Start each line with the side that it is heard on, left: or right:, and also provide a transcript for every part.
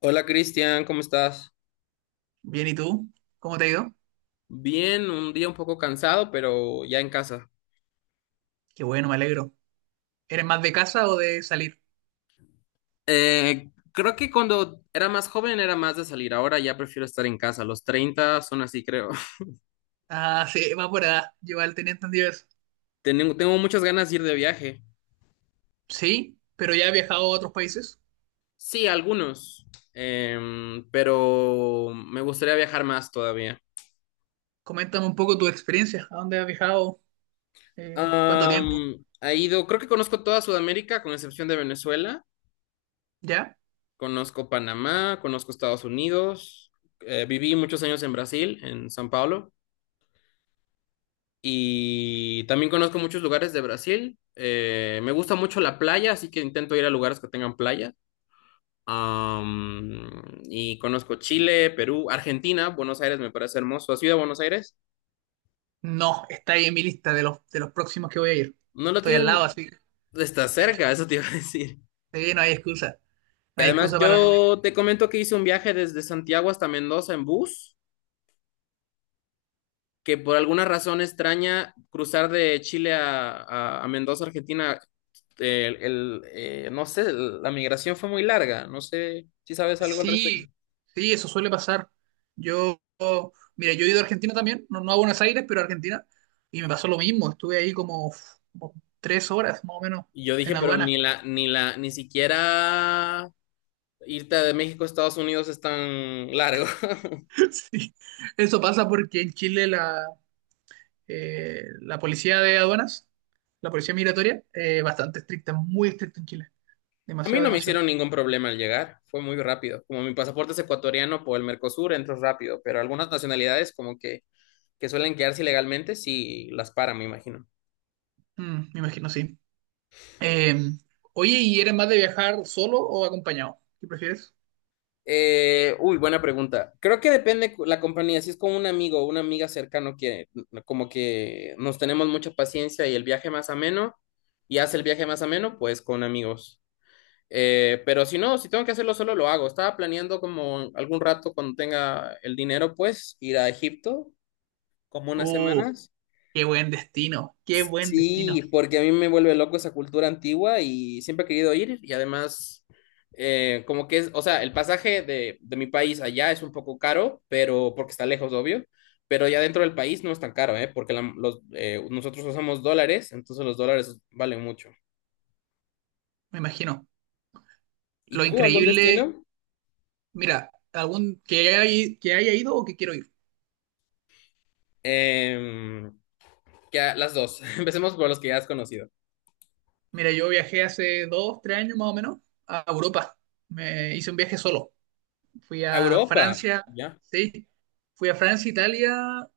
left: Hola Cristian, ¿cómo estás?
right: Bien, ¿y tú? ¿Cómo te ha ido?
left: Bien, un día un poco cansado, pero ya en casa.
right: Qué bueno, me alegro. ¿Eres más de casa o de salir?
left: Creo que cuando era más joven era más de salir, ahora ya prefiero estar en casa. Los 30 son así, creo.
right: Ah, sí, va por allá. Yo al tenía entendido eso.
left: Tengo muchas ganas de ir de viaje.
right: Sí, pero ya he viajado a otros países.
left: Sí, algunos. Pero me gustaría viajar más todavía.
right: Coméntame un poco tu experiencia. ¿A dónde has viajado? ¿Cuánto tiempo?
left: Ha ido, creo que conozco toda Sudamérica, con excepción de Venezuela.
right: ¿Ya?
left: Conozco Panamá, conozco Estados Unidos. Viví muchos años en Brasil, en San Pablo. Y también conozco muchos lugares de Brasil. Me gusta mucho la playa, así que intento ir a lugares que tengan playa. Y conozco Chile, Perú, Argentina. Buenos Aires me parece hermoso. ¿Has ido a Buenos Aires?
right: No, está ahí en mi lista de los próximos que voy a ir.
left: No lo
right: Estoy al lado,
left: tienen.
right: así que
left: Está cerca, eso te iba a decir.
right: sí, no hay excusa.
left: Y
right: No hay
left: además
right: excusa para no.
left: yo te comento que hice un viaje desde Santiago hasta Mendoza en bus, que por alguna razón extraña cruzar de Chile a Mendoza, Argentina, no sé, la migración fue muy larga, no sé si sabes algo al
right: Sí,
left: respecto.
right: sí, eso suele pasar. Yo, mira, yo he ido a Argentina también, no, no a Buenos Aires, pero a Argentina, y me pasó lo mismo. Estuve ahí como 3 horas, más o menos,
left: Y yo dije,
right: en
left: pero
right: aduana.
left: ni siquiera irte de México a Estados Unidos es tan largo.
right: Sí, eso pasa porque en Chile la policía de aduanas, la policía migratoria, es bastante estricta, muy estricta en Chile.
left: A mí
right: Demasiado,
left: no me
right: demasiado.
left: hicieron ningún problema al llegar, fue muy rápido. Como mi pasaporte es ecuatoriano, por el Mercosur entro rápido, pero algunas nacionalidades como que suelen quedarse ilegalmente, sí las paran, me imagino.
right: Me imagino, sí. Eh, oye, ¿y eres más de viajar solo o acompañado? ¿Qué prefieres?
left: Uy, buena pregunta. Creo que depende la compañía. Si es con un amigo o una amiga cercano que como que nos tenemos mucha paciencia y el viaje más ameno y hace el viaje más ameno, pues con amigos. Pero si no, si tengo que hacerlo solo, lo hago. Estaba planeando, como algún rato cuando tenga el dinero, pues ir a Egipto como unas
right: Uh,
left: semanas.
right: qué buen destino, qué buen destino.
left: Sí, porque a mí me vuelve loco esa cultura antigua y siempre he querido ir. Y además, como que es, o sea, el pasaje de mi país allá es un poco caro, pero porque está lejos, obvio, pero ya dentro del país no es tan caro, ¿eh? Porque nosotros usamos dólares, entonces los dólares valen mucho.
right: Me imagino.
left: ¿Y
right: Lo
left: tú, algún
right: increíble,
left: destino?
right: mira, algún que haya ido o que quiero ir.
left: Em, las dos, empecemos por los que ya has conocido.
right: Mira, yo viajé hace 2, 3 años más o menos a Europa. Me hice un viaje solo. Fui
left: ¿A
right: a
left: Europa,
right: Francia,
left: ya?
right: sí. Fui a Francia, Italia,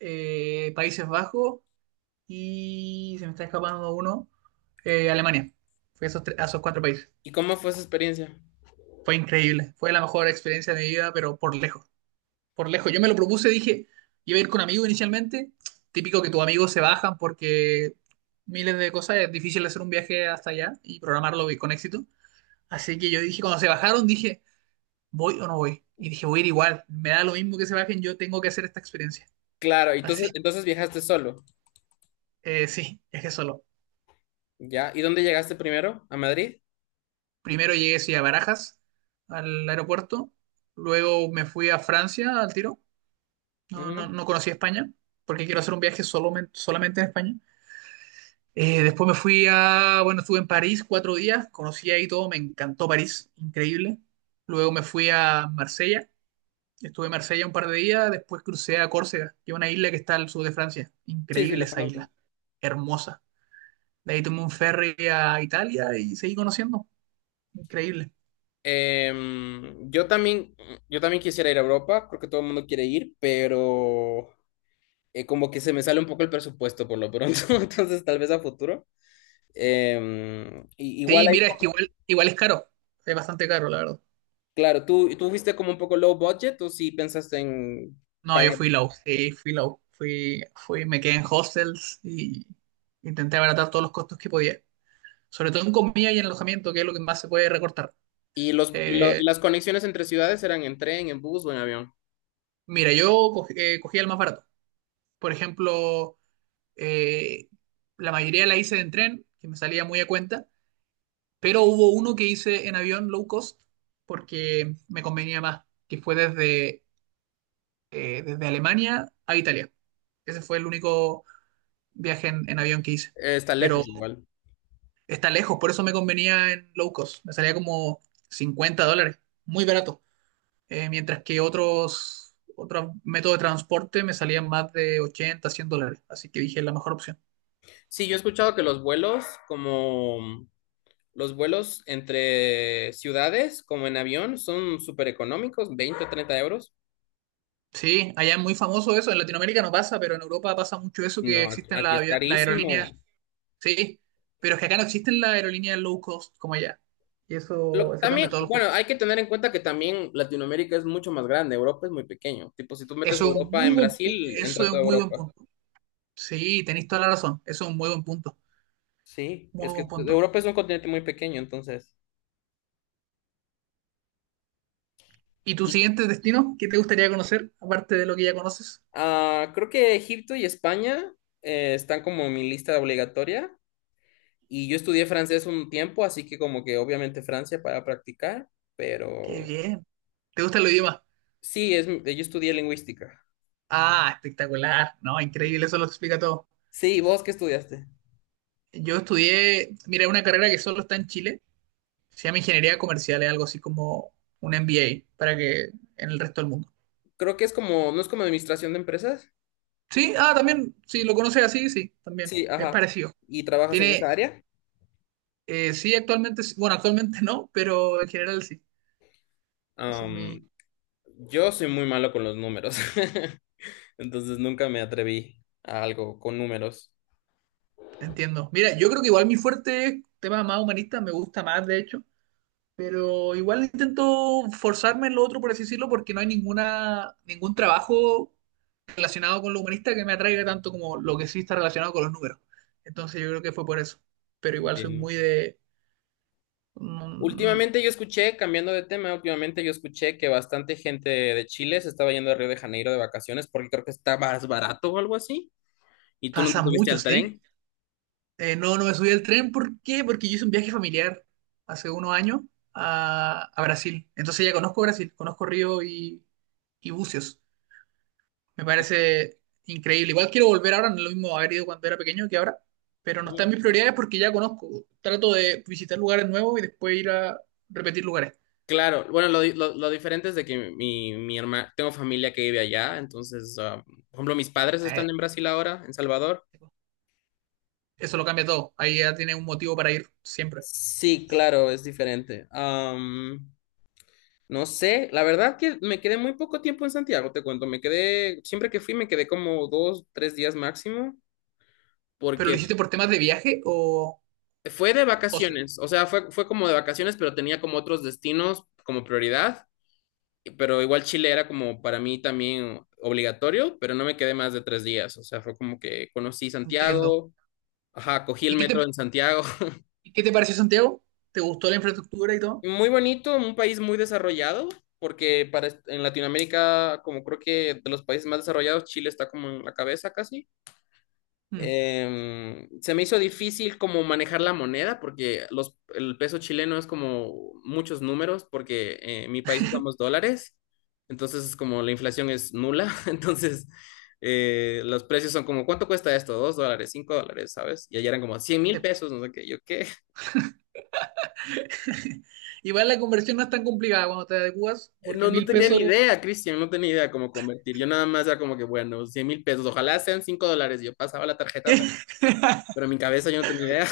right: Países Bajos y se me está escapando uno, Alemania. Fui a esos cuatro países.
left: ¿Y cómo fue esa experiencia?
right: Fue increíble. Fue la mejor experiencia de mi vida, pero por lejos. Por lejos. Yo me lo propuse, dije, iba a ir con amigos inicialmente. Típico que tus amigos se bajan porque miles de cosas, es difícil hacer un viaje hasta allá y programarlo con éxito. Así que yo dije, cuando se bajaron, dije, ¿voy o no voy? Y dije, voy a ir igual, me da lo mismo que se bajen, yo tengo que hacer esta experiencia.
left: Claro,
right: Así,
left: entonces viajaste solo.
right: sí, viajé solo.
left: ¿Ya? ¿Y dónde llegaste primero? ¿A Madrid?
right: Primero llegué sí, a Barajas, al aeropuerto, luego me fui a Francia al tiro, no, no,
left: Ujú.
right: no conocí España, porque quiero hacer un viaje solamente, solamente en España. Después me fui a, bueno, estuve en París 4 días, conocí ahí todo, me encantó París, increíble. Luego me fui a Marsella, estuve en Marsella un par de días, después crucé a Córcega, que es una isla que está al sur de Francia,
left: Sí, sí,
right: increíble
left: la
right: esa
left: conozco.
right: isla, hermosa. De ahí tomé un ferry a Italia y seguí conociendo, increíble.
left: Yo también, yo también quisiera ir a Europa, creo que todo el mundo quiere ir, pero como que se me sale un poco el presupuesto por lo pronto, entonces tal vez a futuro. Igual
right: Sí,
left: ahí,
right: mira, es que igual es caro, es bastante caro, la verdad.
left: claro, ¿tú fuiste como un poco low budget o sí pensaste en
right: No, yo
left: pagar?
right: fui low, sí, fui low, fui, me quedé en hostels y intenté abaratar todos los costos que podía. Sobre todo en comida y en alojamiento, que es lo que más se puede recortar.
left: ¿Y y
right: Eh,
left: las conexiones entre ciudades eran en tren, en bus o en avión?
right: mira, yo cogí, cogía el más barato. Por ejemplo, eh, la mayoría la hice en tren, que me salía muy a cuenta, pero hubo uno que hice en avión low cost porque me convenía más, que fue desde Alemania a Italia. Ese fue el único viaje en avión que hice.
left: Está
right: Pero
left: lejos igual.
right: está lejos, por eso me convenía en low cost. Me salía como $50, muy barato. Mientras que otros métodos de transporte me salían más de 80, $100. Así que dije, es la mejor opción.
left: Sí, yo he escuchado que los vuelos como... Los vuelos entre ciudades, como en avión, son súper económicos, 20 o 30 euros.
right: Sí, allá es muy famoso eso, en Latinoamérica no pasa, pero en Europa pasa mucho eso que
left: No, aquí
right: existen
left: aquí
right: las
left: es
right: avion- las aerolíneas,
left: carísimo.
right: sí, pero es que acá no existen las aerolíneas low cost como allá. Y eso cambia
left: También,
right: todo el
left: bueno,
right: juego.
left: hay que tener en cuenta que también Latinoamérica es mucho más grande, Europa es muy pequeño. Tipo, si tú metes
right: Eso es un
left: Europa
right: muy
left: en
right: buen, pu-
left: Brasil,
right: eso
left: entra
right: es
left: toda
right: un muy buen
left: Europa.
right: punto. Sí, tenéis toda la razón, eso es un muy buen punto,
left: Sí, es
right: muy
left: que
right: buen punto.
left: Europa es un continente muy pequeño, entonces.
right: ¿Y tu
left: Y
right: siguiente destino? ¿Qué te gustaría conocer, aparte de lo que ya conoces?
left: Creo que Egipto y España están como en mi lista obligatoria. Y yo estudié francés un tiempo, así que como que obviamente Francia para practicar,
right: Qué
left: pero...
right: bien. ¿Te gustan los idiomas?
left: Sí, yo estudié lingüística.
right: Ah, espectacular, ¿no? Increíble, eso lo explica todo.
left: Sí, ¿vos qué estudiaste?
right: Yo estudié, mira, una carrera que solo está en Chile, se llama Ingeniería Comercial, es algo así como un MBA, para que en el resto del mundo.
left: Creo que es como, ¿no es como administración de empresas?
right: Sí, ah, también, si lo conoces así, sí, también,
left: Sí,
right: es
left: ajá.
right: parecido.
left: ¿Y trabajas en
right: Tiene,
left: esa área?
right: sí, actualmente, bueno, actualmente no, pero en general sí. Eso es mi,
left: Am, yo soy muy malo con los números, entonces nunca me atreví a algo con números.
right: entiendo. Mira, yo creo que igual mi fuerte es temas más humanistas, me gusta más, de hecho. Pero igual intento forzarme en lo otro, por así decirlo, porque no hay ninguna, ningún trabajo relacionado con lo humanista que me atraiga tanto como lo que sí está relacionado con los números. Entonces yo creo que fue por eso. Pero igual soy
left: Entiendo.
right: muy de. mm,
left: Últimamente yo escuché, cambiando de tema, últimamente yo escuché que bastante gente de Chile se estaba yendo a Río de Janeiro de vacaciones porque creo que está más barato o algo así. Y tú no te
right: pasa
left: subiste
right: mucho,
left: al
right: ¿sí?
left: tren.
right: No, no me subí al tren. ¿Por qué? Porque yo hice un viaje familiar hace unos años a Brasil. Entonces ya conozco Brasil, conozco Río y Bucios. Me parece increíble. Igual quiero volver ahora, no es lo mismo haber ido cuando era pequeño que ahora, pero no está
left: Y-
right: en mis prioridades porque ya conozco. Trato de visitar lugares nuevos y después ir a repetir lugares.
left: Claro, bueno, lo diferente es de que mi hermana, tengo familia que vive allá, entonces, ah, por ejemplo, mis padres
right: Eh,
left: están en Brasil ahora, en Salvador.
right: Eso lo cambia todo. Ahí ya tienes un motivo para ir siempre.
left: Sí, claro, es diferente. No sé, la verdad que me quedé muy poco tiempo en Santiago, te cuento, me quedé, siempre que fui me quedé como dos, tres días máximo,
right: ¿Pero lo
left: porque
right: hiciste por temas de viaje o
left: fue de
right: ocio?
left: vacaciones, o sea, fue, fue como de vacaciones, pero tenía como otros destinos como prioridad. Pero igual Chile era como para mí también obligatorio, pero no me quedé más de 3 días, o sea, fue como que conocí
right: Entiendo.
left: Santiago, ajá, cogí el
right: ¿Y qué
left: metro
right: te,
left: en Santiago.
right: y qué te pareció Santiago? ¿Te gustó la infraestructura y todo?
left: Muy bonito, un país muy desarrollado, porque para, en Latinoamérica, como creo que de los países más desarrollados, Chile está como en la cabeza casi.
right: Mm,
left: Se me hizo difícil como manejar la moneda porque el peso chileno es como muchos números, porque en mi país usamos dólares, entonces es como la inflación es nula. Entonces, los precios son como, ¿cuánto cuesta esto? $2, $5, ¿sabes? Y allá eran como cien mil
right: sí.
left: pesos, no sé qué, yo qué.
right: Igual la conversión no es tan complicada cuando te adecuas, porque
left: No, no
right: mil
left: tenía ni
right: pesos,
left: idea, Cristian, no tenía ni idea cómo convertir. Yo nada más era como que, bueno, 100.000 pesos, ojalá sean $5. Yo pasaba la tarjeta, pero en mi cabeza yo no tenía idea.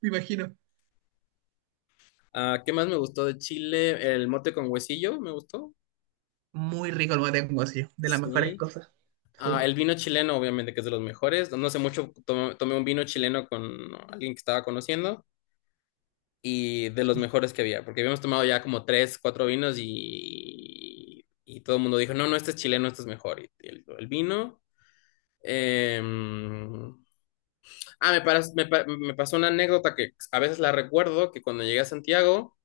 right: Me imagino.
left: Ah, ¿qué más me gustó de Chile? El mote con huesillo, me gustó.
right: Muy rico el mate con guasillo, de las mejores
left: Sí.
right: cosas.
left: Ah,
right: Sí.
left: el vino chileno, obviamente, que es de los mejores. No sé mucho, tomé un vino chileno con alguien que estaba conociendo, y de los mejores que había, porque habíamos tomado ya como tres, cuatro vinos, y todo el mundo dijo, no, no, este es chileno, este es mejor. Y el vino. em, Ah, me, paras- me pa- me pasó una anécdota que a veces la recuerdo, que cuando llegué a Santiago...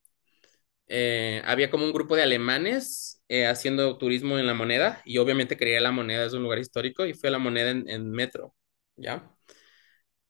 left: Había como un grupo de alemanes haciendo turismo en La Moneda, y obviamente quería La Moneda, es un lugar histórico, y fui a La Moneda en metro, ¿ya?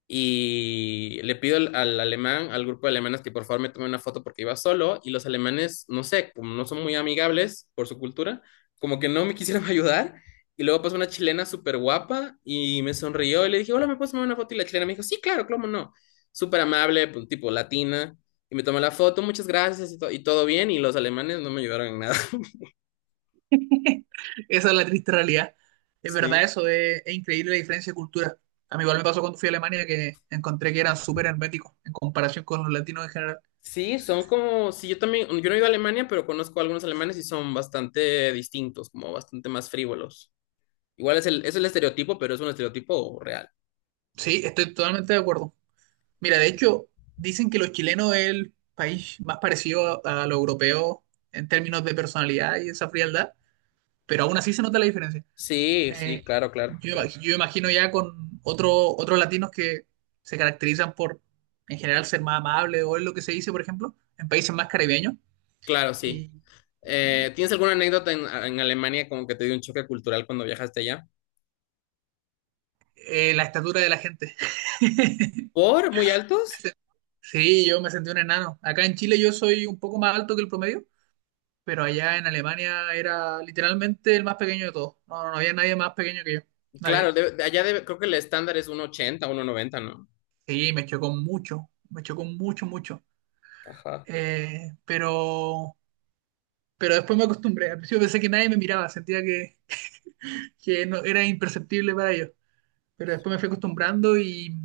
left: Y le pido al alemán, al grupo de alemanes que por favor me tome una foto porque iba solo, y los alemanes, no sé, como no son muy amigables por su cultura, como que no me quisieron ayudar. Y luego pasó una chilena súper guapa y me sonrió y le dije, hola, ¿me puedes tomar una foto? Y la chilena me dijo, sí, claro, cómo no, súper amable, pues, tipo latina, y me tomó la foto, muchas gracias, y, to- y todo bien, y los alemanes no me ayudaron en nada.
right: Esa es la triste realidad. Es verdad
left: Sí.
right: eso, es increíble la diferencia de cultura. A mí igual me pasó cuando fui a Alemania que encontré que eran súper herméticos en comparación con los latinos en general.
left: Sí, son como, sí, yo también, yo no he ido a Alemania, pero conozco a algunos alemanes y son bastante distintos, como bastante más frívolos. Igual es el estereotipo, pero es un estereotipo real.
right: Sí, estoy totalmente de acuerdo. Mira, de hecho, dicen que los chilenos es el país más parecido a lo europeo en términos de personalidad y esa frialdad, pero aún así se nota la diferencia.
left: Sí, sí,
right: Eh,
left: claro, claro,
right: yo, ima-
left: claro.
right: yo imagino ya con otro, otros latinos que se caracterizan por, en general, ser más amables o es lo que se dice, por ejemplo, en países más caribeños,
left: Claro, sí.
right: y, y,
left: ¿Tienes alguna anécdota en, Alemania, como que te dio un choque cultural cuando viajaste allá?
right: eh, la estatura de la gente.
left: ¿Por muy altos?
right: Sí, yo me sentí un enano. Acá en Chile yo soy un poco más alto que el promedio, pero allá en Alemania era literalmente el más pequeño de todos. No, no había nadie más pequeño que yo.
left: Claro,
right: Nadie.
left: de allá creo que el estándar es uno ochenta, uno noventa, ¿no?
right: Sí, me chocó mucho, mucho.
left: Ajá.
right: Eh, pero, pero después me acostumbré. Al principio pensé que nadie me miraba, sentía que no, era imperceptible para ellos. Pero después me fui acostumbrando y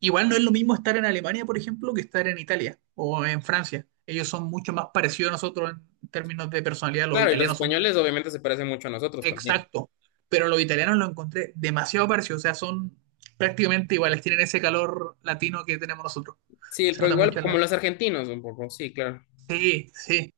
right: igual no es lo mismo estar en Alemania, por ejemplo, que estar en Italia o en Francia. Ellos son mucho más parecidos a nosotros en términos de personalidad. Los
left: Claro, y los
right: italianos son.
left: españoles obviamente se parecen mucho a nosotros también.
right: Exacto, pero los italianos lo encontré demasiado parecido, o sea, son prácticamente iguales, tienen ese calor latino que tenemos nosotros.
left: Sí,
right: Se
left: pues
right: nota
left: igual
right: mucho
left: como
right: la.
left: los argentinos un poco, sí, claro.
right: Sí, sí,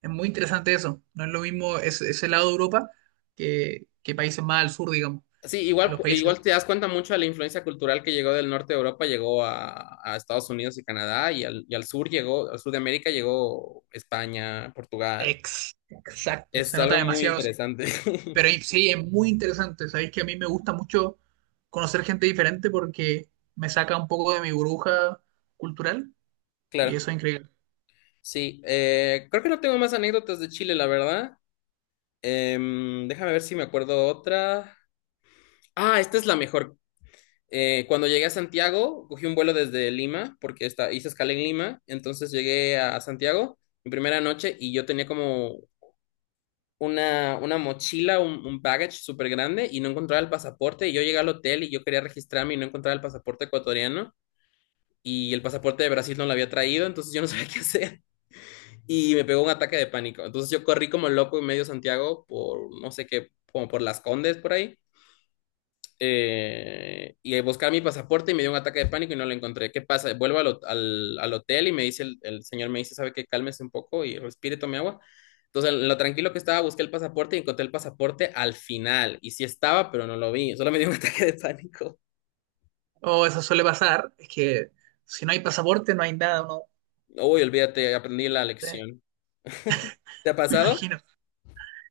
right: es muy interesante eso. No es lo mismo ese lado de Europa que países más al sur, digamos,
left: Sí,
right: en
left: igual,
right: los países.
left: igual te das cuenta mucho de la influencia cultural que llegó del norte de Europa, llegó a Estados Unidos y Canadá, y al sur llegó, al sur de América llegó España, Portugal.
right: Exacto,
left: Es
right: se nota
left: algo muy
right: demasiado eso.
left: interesante.
right: Pero sí, es muy interesante, sabéis que a mí me gusta mucho conocer gente diferente porque me saca un poco de mi burbuja cultural y
left: Claro,
right: eso es increíble.
left: sí. Creo que no tengo más anécdotas de Chile, la verdad. Déjame ver si me acuerdo otra. Ah, esta es la mejor. Cuando llegué a Santiago, cogí un vuelo desde Lima, porque hice escala en Lima, entonces llegué a Santiago mi primera noche y yo tenía como una mochila, un baggage súper grande y no encontraba el pasaporte. Y yo llegué al hotel y yo quería registrarme y no encontraba el pasaporte ecuatoriano. Y el pasaporte de Brasil no lo había traído, entonces yo no sabía qué hacer. Y me pegó un ataque de pánico. Entonces yo corrí como loco en medio Santiago por, no sé qué, como por Las Condes por ahí, y buscar mi pasaporte, y me dio un ataque de pánico y no lo encontré. ¿Qué pasa? Vuelvo al hotel y me dice el señor, me dice, ¿sabe qué? Cálmese un poco y respire, tome agua. Entonces, en lo tranquilo que estaba, busqué el pasaporte y encontré el pasaporte al final. Y sí estaba, pero no lo vi. Solo me dio un ataque de pánico.
right: O eso suele pasar, es que si no hay pasaporte no hay nada, uno.
left: Uy, olvídate, aprendí la
right: eh,
left: lección. ¿Te ha
right: Me
left: pasado?
right: imagino.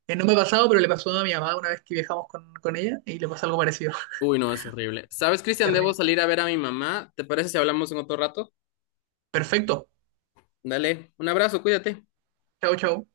right: No me ha pasado, pero le pasó a mi mamá una vez que viajamos con ella y le pasó algo parecido.
left: Uy, no, es horrible. ¿Sabes, Cristian? Debo
right: Terrible.
left: salir a ver a mi mamá. ¿Te parece si hablamos en otro rato?
right: Perfecto.
left: Dale, un abrazo, cuídate.
right: Chau, chau.